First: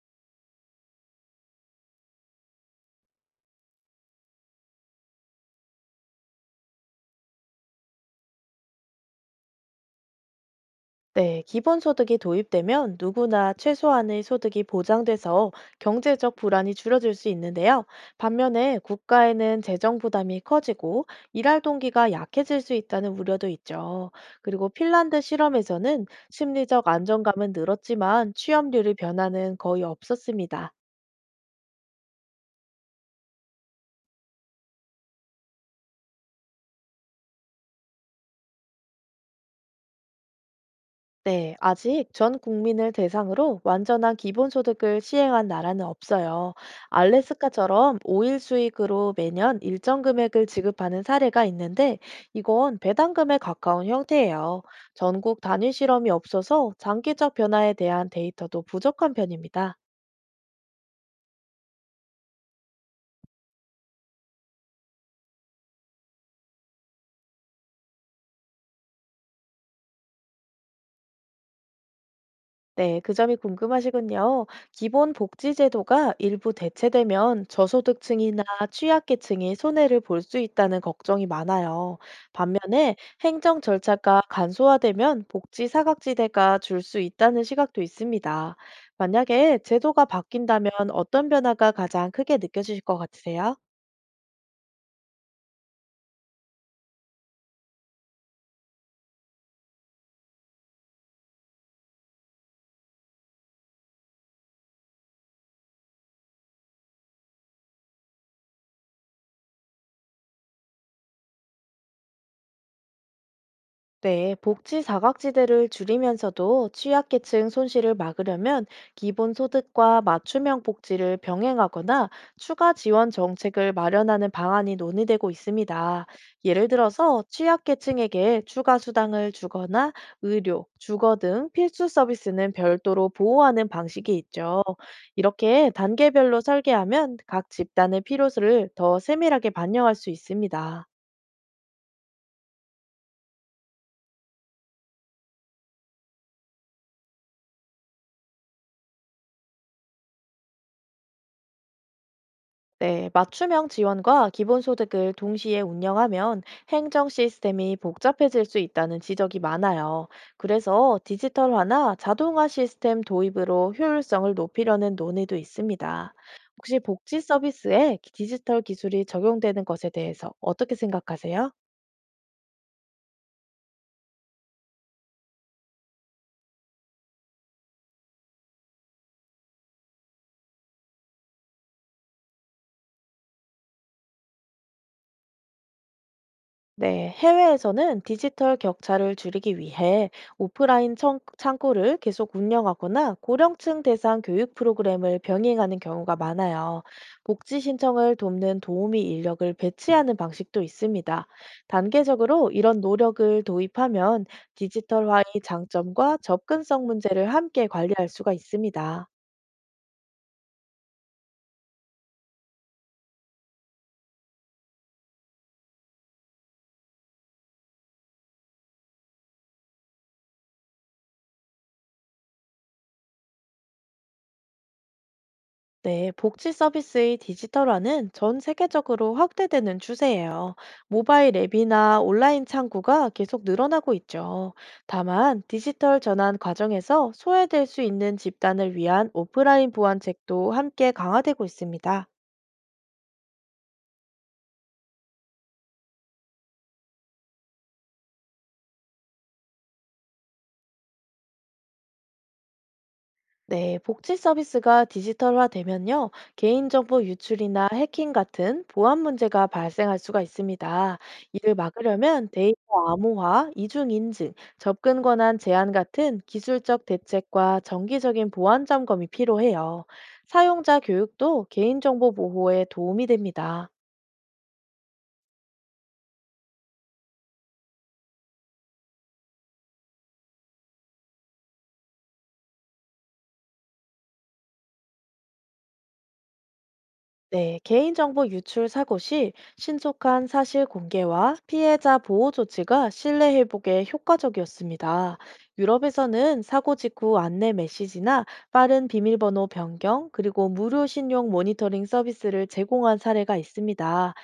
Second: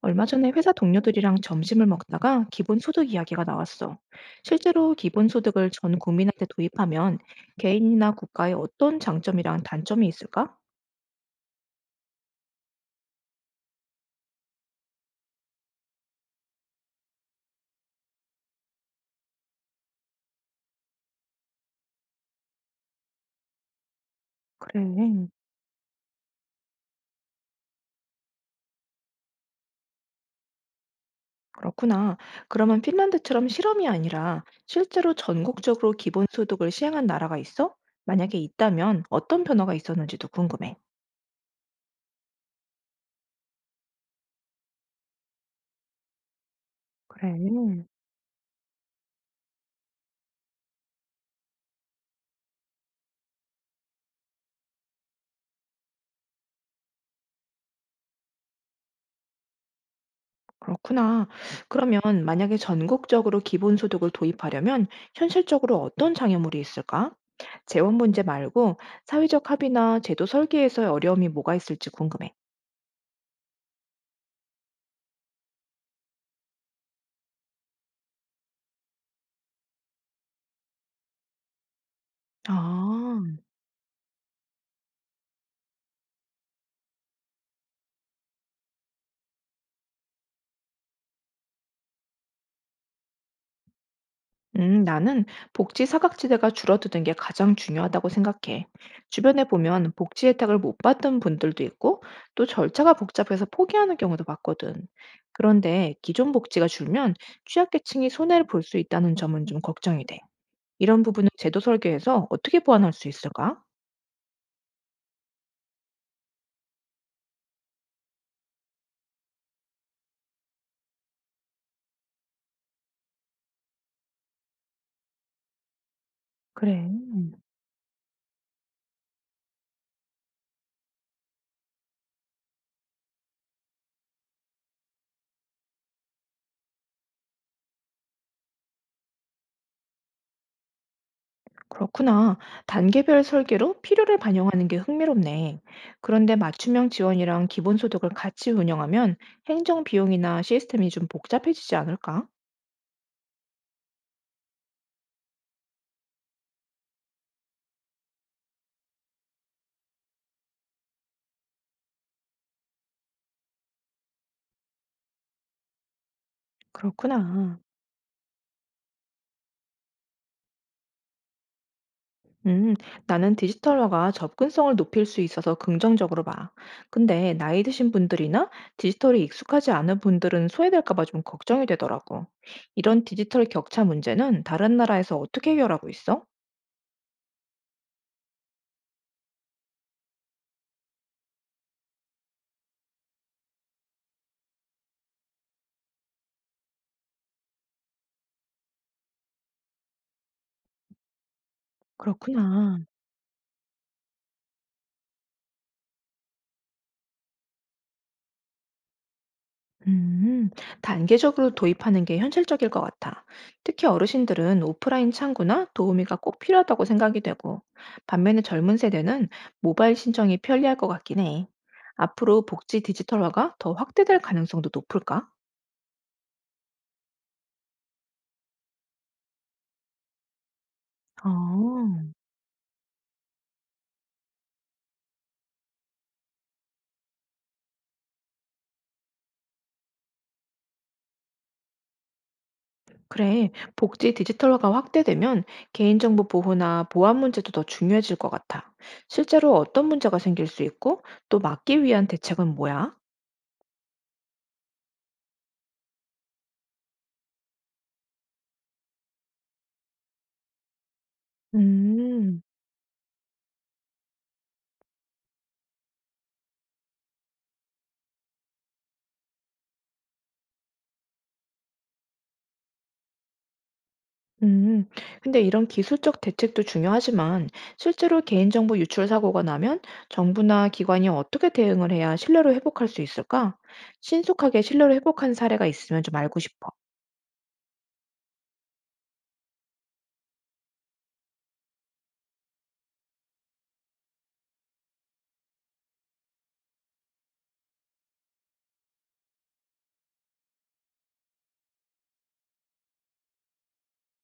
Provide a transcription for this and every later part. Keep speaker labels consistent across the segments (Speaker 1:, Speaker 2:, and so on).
Speaker 1: 얼마 전에 회사 동료들이랑 점심을 먹다가 기본소득 이야기가 나왔어. 실제로 기본소득을 전 국민한테 도입하면 개인이나 국가의 어떤 장점이랑 단점이 있을까?
Speaker 2: 네, 기본소득이 도입되면 누구나 최소한의 소득이 보장돼서 경제적 불안이 줄어들 수 있는데요. 반면에 국가에는 재정 부담이 커지고 일할 동기가 약해질 수 있다는 우려도 있죠. 그리고 핀란드
Speaker 1: 그래.
Speaker 2: 실험에서는 심리적 안정감은 늘었지만 취업률의 변화는 거의 없었습니다.
Speaker 1: 그렇구나. 그러면 핀란드처럼 실험이 아니라 실제로 전국적으로 기본소득을 시행한 나라가 있어? 만약에 있다면 어떤 변화가 있었는지도 궁금해.
Speaker 2: 네, 아직 전 국민을 대상으로 완전한 기본소득을 시행한 나라는 없어요.
Speaker 1: 그래.
Speaker 2: 알래스카처럼 5일 수익으로 매년 일정 금액을 지급하는 사례가 있는데 이건 배당금에 가까운 형태예요. 전국 단위 실험이 없어서 장기적 변화에 대한 데이터도 부족한 편입니다.
Speaker 1: 그렇구나. 그러면 만약에 전국적으로 기본소득을 도입하려면 현실적으로 어떤 장애물이 있을까? 재원 문제 말고 사회적 합의나 제도 설계에서의 어려움이 뭐가 있을지 궁금해.
Speaker 2: 네, 그 점이 궁금하시군요. 기본 복지 제도가 일부 대체되면 저소득층이나 취약계층이 손해를 볼 수 있다는 걱정이 많아요. 반면에
Speaker 1: 아,
Speaker 2: 행정 절차가 간소화되면 복지 사각지대가 줄 수 있다는 시각도 있습니다. 만약에 제도가 바뀐다면 어떤 변화가 가장 크게 느껴지실 것 같으세요?
Speaker 1: 나는 복지 사각지대가 줄어드는 게 가장 중요하다고 생각해. 주변에 보면 복지 혜택을 못 받던 분들도 있고, 또 절차가 복잡해서 포기하는 경우도 봤거든. 그런데 기존 복지가 줄면 취약계층이 손해를 볼 수 있다는 점은 좀 걱정이 돼. 이런 부분은 제도 설계에서 어떻게 보완할 수 있을까?
Speaker 2: 네, 복지 사각지대를 줄이면서도 취약계층 손실을 막으려면 기본소득과 맞춤형 복지를 병행하거나 추가 지원 정책을 마련하는 방안이 논의되고 있습니다. 예를
Speaker 1: 그래.
Speaker 2: 들어서 취약계층에게 추가 수당을 주거나 의료, 주거 등 필수 서비스는 별도로 보호하는 방식이 있죠. 이렇게 단계별로 설계하면 각 집단의 필요를 더 세밀하게 반영할 수 있습니다.
Speaker 1: 그렇구나. 단계별 설계로 필요를 반영하는 게 흥미롭네. 그런데 맞춤형 지원이랑 기본소득을 같이 운영하면 행정 비용이나 시스템이 좀 복잡해지지 않을까?
Speaker 2: 네, 맞춤형 지원과 기본소득을 동시에 운영하면 행정 시스템이 복잡해질 수 있다는 지적이 많아요. 그래서 디지털화나 자동화 시스템 도입으로 효율성을 높이려는 논의도 있습니다. 혹시 복지
Speaker 1: 그렇구나.
Speaker 2: 서비스에 디지털 기술이 적용되는 것에 대해서 어떻게 생각하세요?
Speaker 1: 음, 나는 디지털화가 접근성을 높일 수 있어서 긍정적으로 봐. 근데 나이 드신 분들이나 디지털이 익숙하지 않은 분들은 소외될까 봐 좀 걱정이 되더라고. 이런 디지털 격차 문제는 다른 나라에서 어떻게 해결하고 있어?
Speaker 2: 네, 해외에서는 디지털 격차를 줄이기 위해 오프라인 창구를 계속 운영하거나 고령층 대상 교육 프로그램을 병행하는 경우가 많아요. 복지 신청을 돕는 도우미 인력을 배치하는 방식도 있습니다. 단계적으로 이런
Speaker 1: 그렇구나.
Speaker 2: 노력을 도입하면 디지털화의 장점과 접근성 문제를 함께 관리할 수가 있습니다.
Speaker 1: 음, 단계적으로 도입하는 게 현실적일 것 같아. 특히 어르신들은 오프라인 창구나 도우미가 꼭 필요하다고 생각이 되고, 반면에 젊은 세대는 모바일 신청이 편리할 것 같긴 해. 앞으로 복지 디지털화가 더 확대될 가능성도 높을까?
Speaker 2: 네, 복지 서비스의 디지털화는 전 세계적으로 확대되는 추세예요. 모바일
Speaker 1: 어,
Speaker 2: 앱이나 온라인 창구가 계속 늘어나고 있죠. 다만, 디지털 전환 과정에서 소외될 수 있는 집단을 위한 오프라인 보완책도 함께 강화되고 있습니다.
Speaker 1: 그래. 복지 디지털화가 확대되면 개인정보 보호나 보안 문제도 더 중요해질 것 같아. 실제로 어떤 문제가 생길 수 있고, 또 막기 위한 대책은 뭐야?
Speaker 2: 네, 복지 서비스가 디지털화되면요, 개인정보 유출이나 해킹 같은 보안 문제가 발생할 수가 있습니다. 이를 막으려면
Speaker 1: 음.
Speaker 2: 데이터 암호화, 이중 인증, 접근 권한 제한 같은 기술적 대책과 정기적인 보안 점검이 필요해요. 사용자 교육도 개인정보 보호에 도움이 됩니다.
Speaker 1: 음, 근데 이런 기술적 대책도 중요하지만 실제로 개인정보 유출 사고가 나면 정부나 기관이 어떻게 대응을 해야 신뢰를 회복할 수 있을까? 신속하게 신뢰를 회복한 사례가 있으면 좀 알고 싶어.
Speaker 2: 네, 개인정보 유출 사고 시 신속한 사실 공개와 피해자 보호 조치가 신뢰 회복에 효과적이었습니다. 유럽에서는 사고 직후 안내 메시지나 빠른 비밀번호 변경, 그리고 무료 신용 모니터링 서비스를 제공한 사례가 있습니다.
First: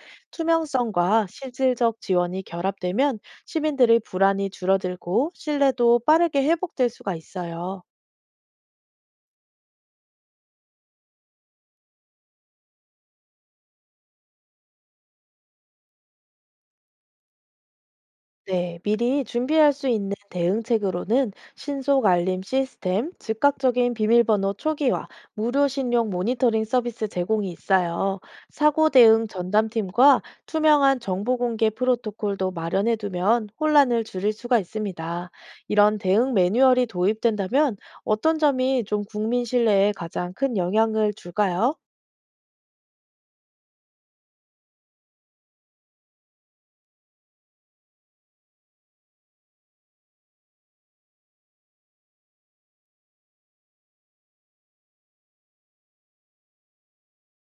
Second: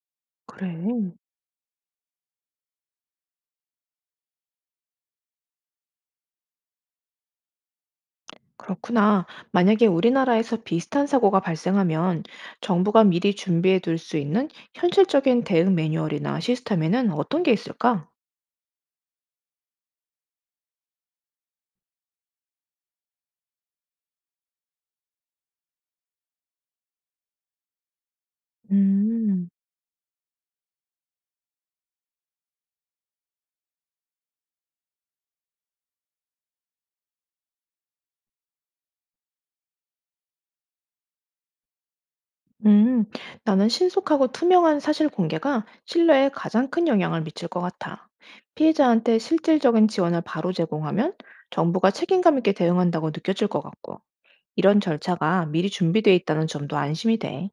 Speaker 1: 그래.
Speaker 2: 투명성과 실질적 지원이 결합되면 시민들의 불안이 줄어들고 신뢰도 빠르게 회복될 수가 있어요.
Speaker 1: 그렇구나. 만약에 우리나라에서 비슷한 사고가 발생하면 정부가 미리 준비해 둘 수 있는 현실적인 대응 매뉴얼이나 시스템에는 어떤 게 있을까?
Speaker 2: 네, 미리 준비할 수 있는 대응책으로는 신속 알림 시스템, 즉각적인 비밀번호 초기화, 무료 신용 모니터링 서비스 제공이 있어요. 사고 대응
Speaker 1: 음.
Speaker 2: 전담팀과 투명한 정보 공개 프로토콜도 마련해 두면 혼란을 줄일 수가 있습니다. 이런 대응 매뉴얼이 도입된다면 어떤 점이 좀 국민 신뢰에 가장 큰 영향을 줄까요?
Speaker 1: 음, 나는 신속하고 투명한 사실 공개가 신뢰에 가장 큰 영향을 미칠 것 같아. 피해자한테 실질적인 지원을 바로 제공하면 정부가 책임감 있게 대응한다고 느껴질 것 같고, 이런 절차가 미리 준비되어 있다는 점도 안심이 돼.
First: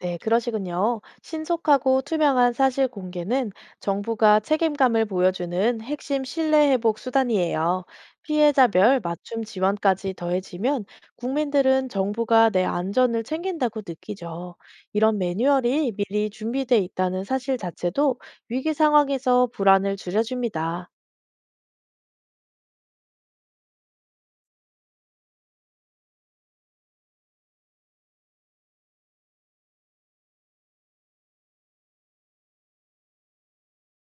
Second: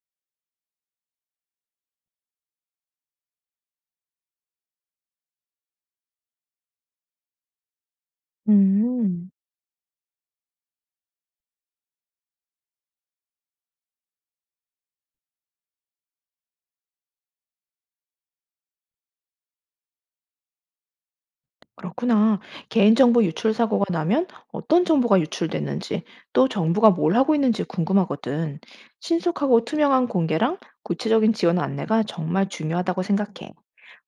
Speaker 2: 네, 그러시군요. 신속하고 투명한 사실 공개는 정부가 책임감을 보여주는 핵심 신뢰 회복 수단이에요. 피해자별
Speaker 1: 음,
Speaker 2: 맞춤 지원까지 더해지면 국민들은 정부가 내 안전을 챙긴다고 느끼죠. 이런 매뉴얼이 미리 준비돼 있다는 사실 자체도 위기 상황에서 불안을 줄여줍니다.
Speaker 1: 그렇구나. 개인정보 유출 사고가 나면 어떤 정보가 유출됐는지, 또 정부가 뭘 하고 있는지 궁금하거든. 신속하고 투명한 공개랑 구체적인 지원 안내가 정말 중요하다고 생각해.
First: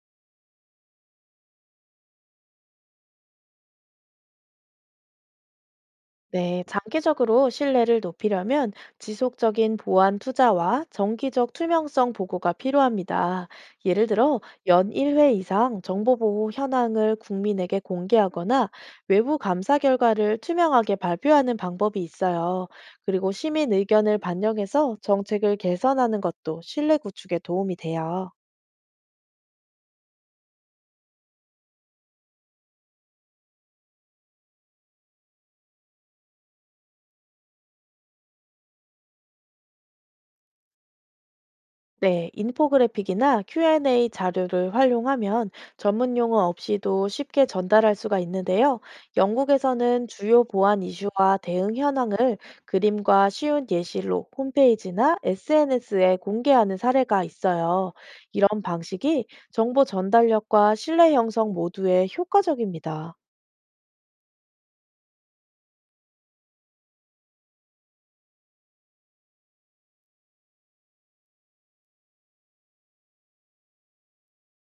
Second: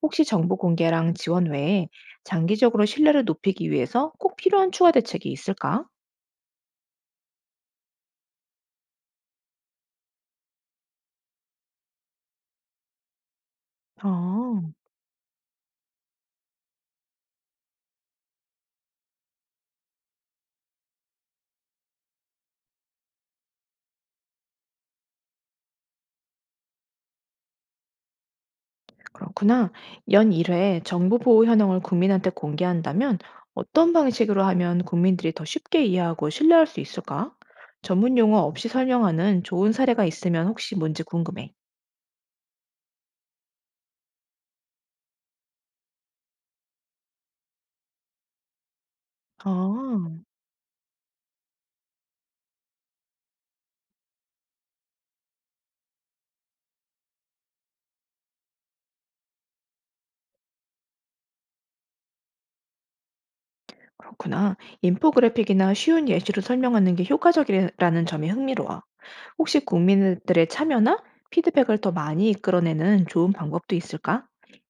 Speaker 1: 혹시 정보 공개랑 지원 외에 장기적으로 신뢰를 높이기 위해서 꼭 필요한 추가 대책이 있을까?
Speaker 2: 네, 장기적으로 신뢰를 높이려면 지속적인 보안 투자와 정기적 투명성 보고가 필요합니다. 예를 들어,
Speaker 1: 아,
Speaker 2: 연 1회 이상 정보보호 현황을 국민에게 공개하거나 외부 감사 결과를 투명하게 발표하는 방법이 있어요. 그리고 시민 의견을 반영해서 정책을 개선하는 것도 신뢰 구축에 도움이 돼요.
Speaker 1: 그렇구나. 연 1회 정보 보호 현황을 국민한테 공개한다면 어떤 방식으로 하면 국민들이 더 쉽게 이해하고 신뢰할 수 있을까? 전문 용어 없이 설명하는 좋은 사례가 있으면 혹시 뭔지 궁금해.
Speaker 2: 네, 인포그래픽이나 Q&A 자료를 활용하면 전문 용어 없이도 쉽게 전달할 수가 있는데요. 영국에서는
Speaker 1: 아.
Speaker 2: 주요 보안 이슈와 대응 현황을 그림과 쉬운 예시로 홈페이지나 SNS에 공개하는 사례가 있어요. 이런 방식이 정보 전달력과 신뢰 형성 모두에 효과적입니다.
Speaker 1: 그렇구나. 인포그래픽이나 쉬운 예시로 설명하는 게 효과적이라는 점이 흥미로워. 혹시 국민들의 참여나 피드백을 더 많이 이끌어내는 좋은 방법도 있을까?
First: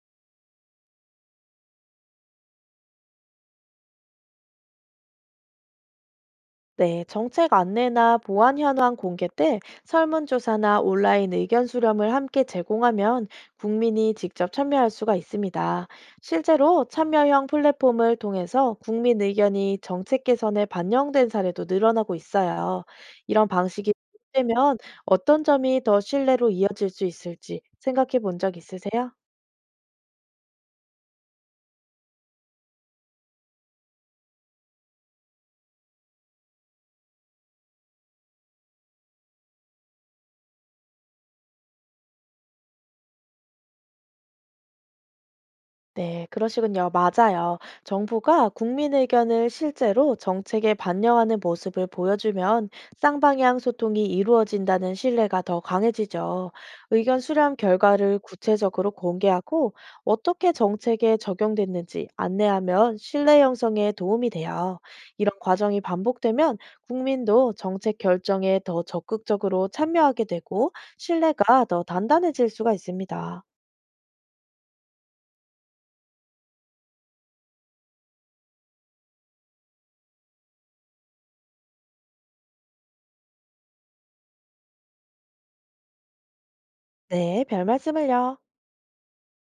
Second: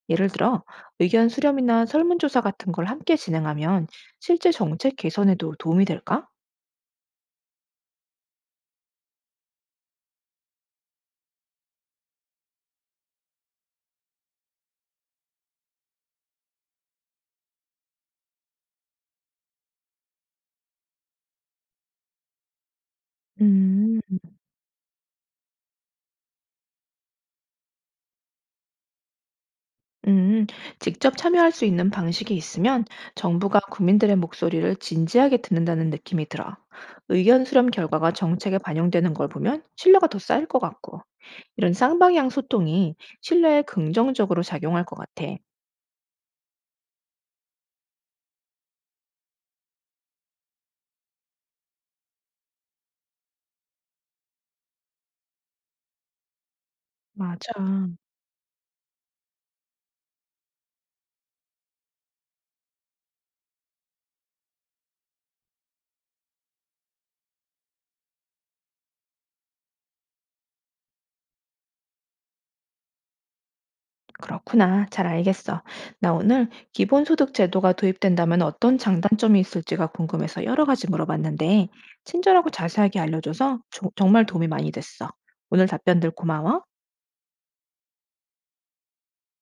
Speaker 1: 예를 들어, 의견 수렴이나 설문조사 같은 걸 함께 진행하면 실제 정책 개선에도 도움이 될까?
Speaker 2: 네, 정책 안내나 보안 현황 공개 때 설문조사나 온라인 의견 수렴을 함께 제공하면 국민이 직접 참여할 수가 있습니다. 실제로 참여형 플랫폼을 통해서 국민 의견이 정책 개선에 반영된 사례도 늘어나고 있어요. 이런 방식이
Speaker 1: 음,
Speaker 2: 되면 어떤 점이 더 신뢰로 이어질 수 있을지 생각해 본 적 있으세요?
Speaker 1: 음, 직접 참여할 수 있는 방식이 있으면 정부가 국민들의 목소리를 진지하게 듣는다는 느낌이 들어. 의견 수렴 결과가 정책에 반영되는 걸 보면 신뢰가 더 쌓일 것 같고. 이런 쌍방향 소통이 신뢰에 긍정적으로 작용할 것 같아.
Speaker 2: 네, 그러시군요. 맞아요. 정부가 국민 의견을 실제로 정책에 반영하는 모습을 보여주면 쌍방향 소통이 이루어진다는 신뢰가 더 강해지죠. 의견
Speaker 1: 맞아.
Speaker 2: 수렴 결과를 구체적으로 공개하고 어떻게 정책에 적용됐는지 안내하면 신뢰 형성에 도움이 돼요. 이런 과정이 반복되면 국민도 정책 결정에 더 적극적으로 참여하게 되고 신뢰가 더 단단해질 수가 있습니다.
Speaker 1: 그렇구나. 잘 알겠어. 나 오늘 기본소득 제도가 도입된다면 어떤 장단점이 있을지가 궁금해서 여러 가지 물어봤는데, 친절하고 자세하게 알려줘서 정말 도움이 많이 됐어. 오늘 답변들 고마워.
Speaker 2: 네, 별 말씀을요.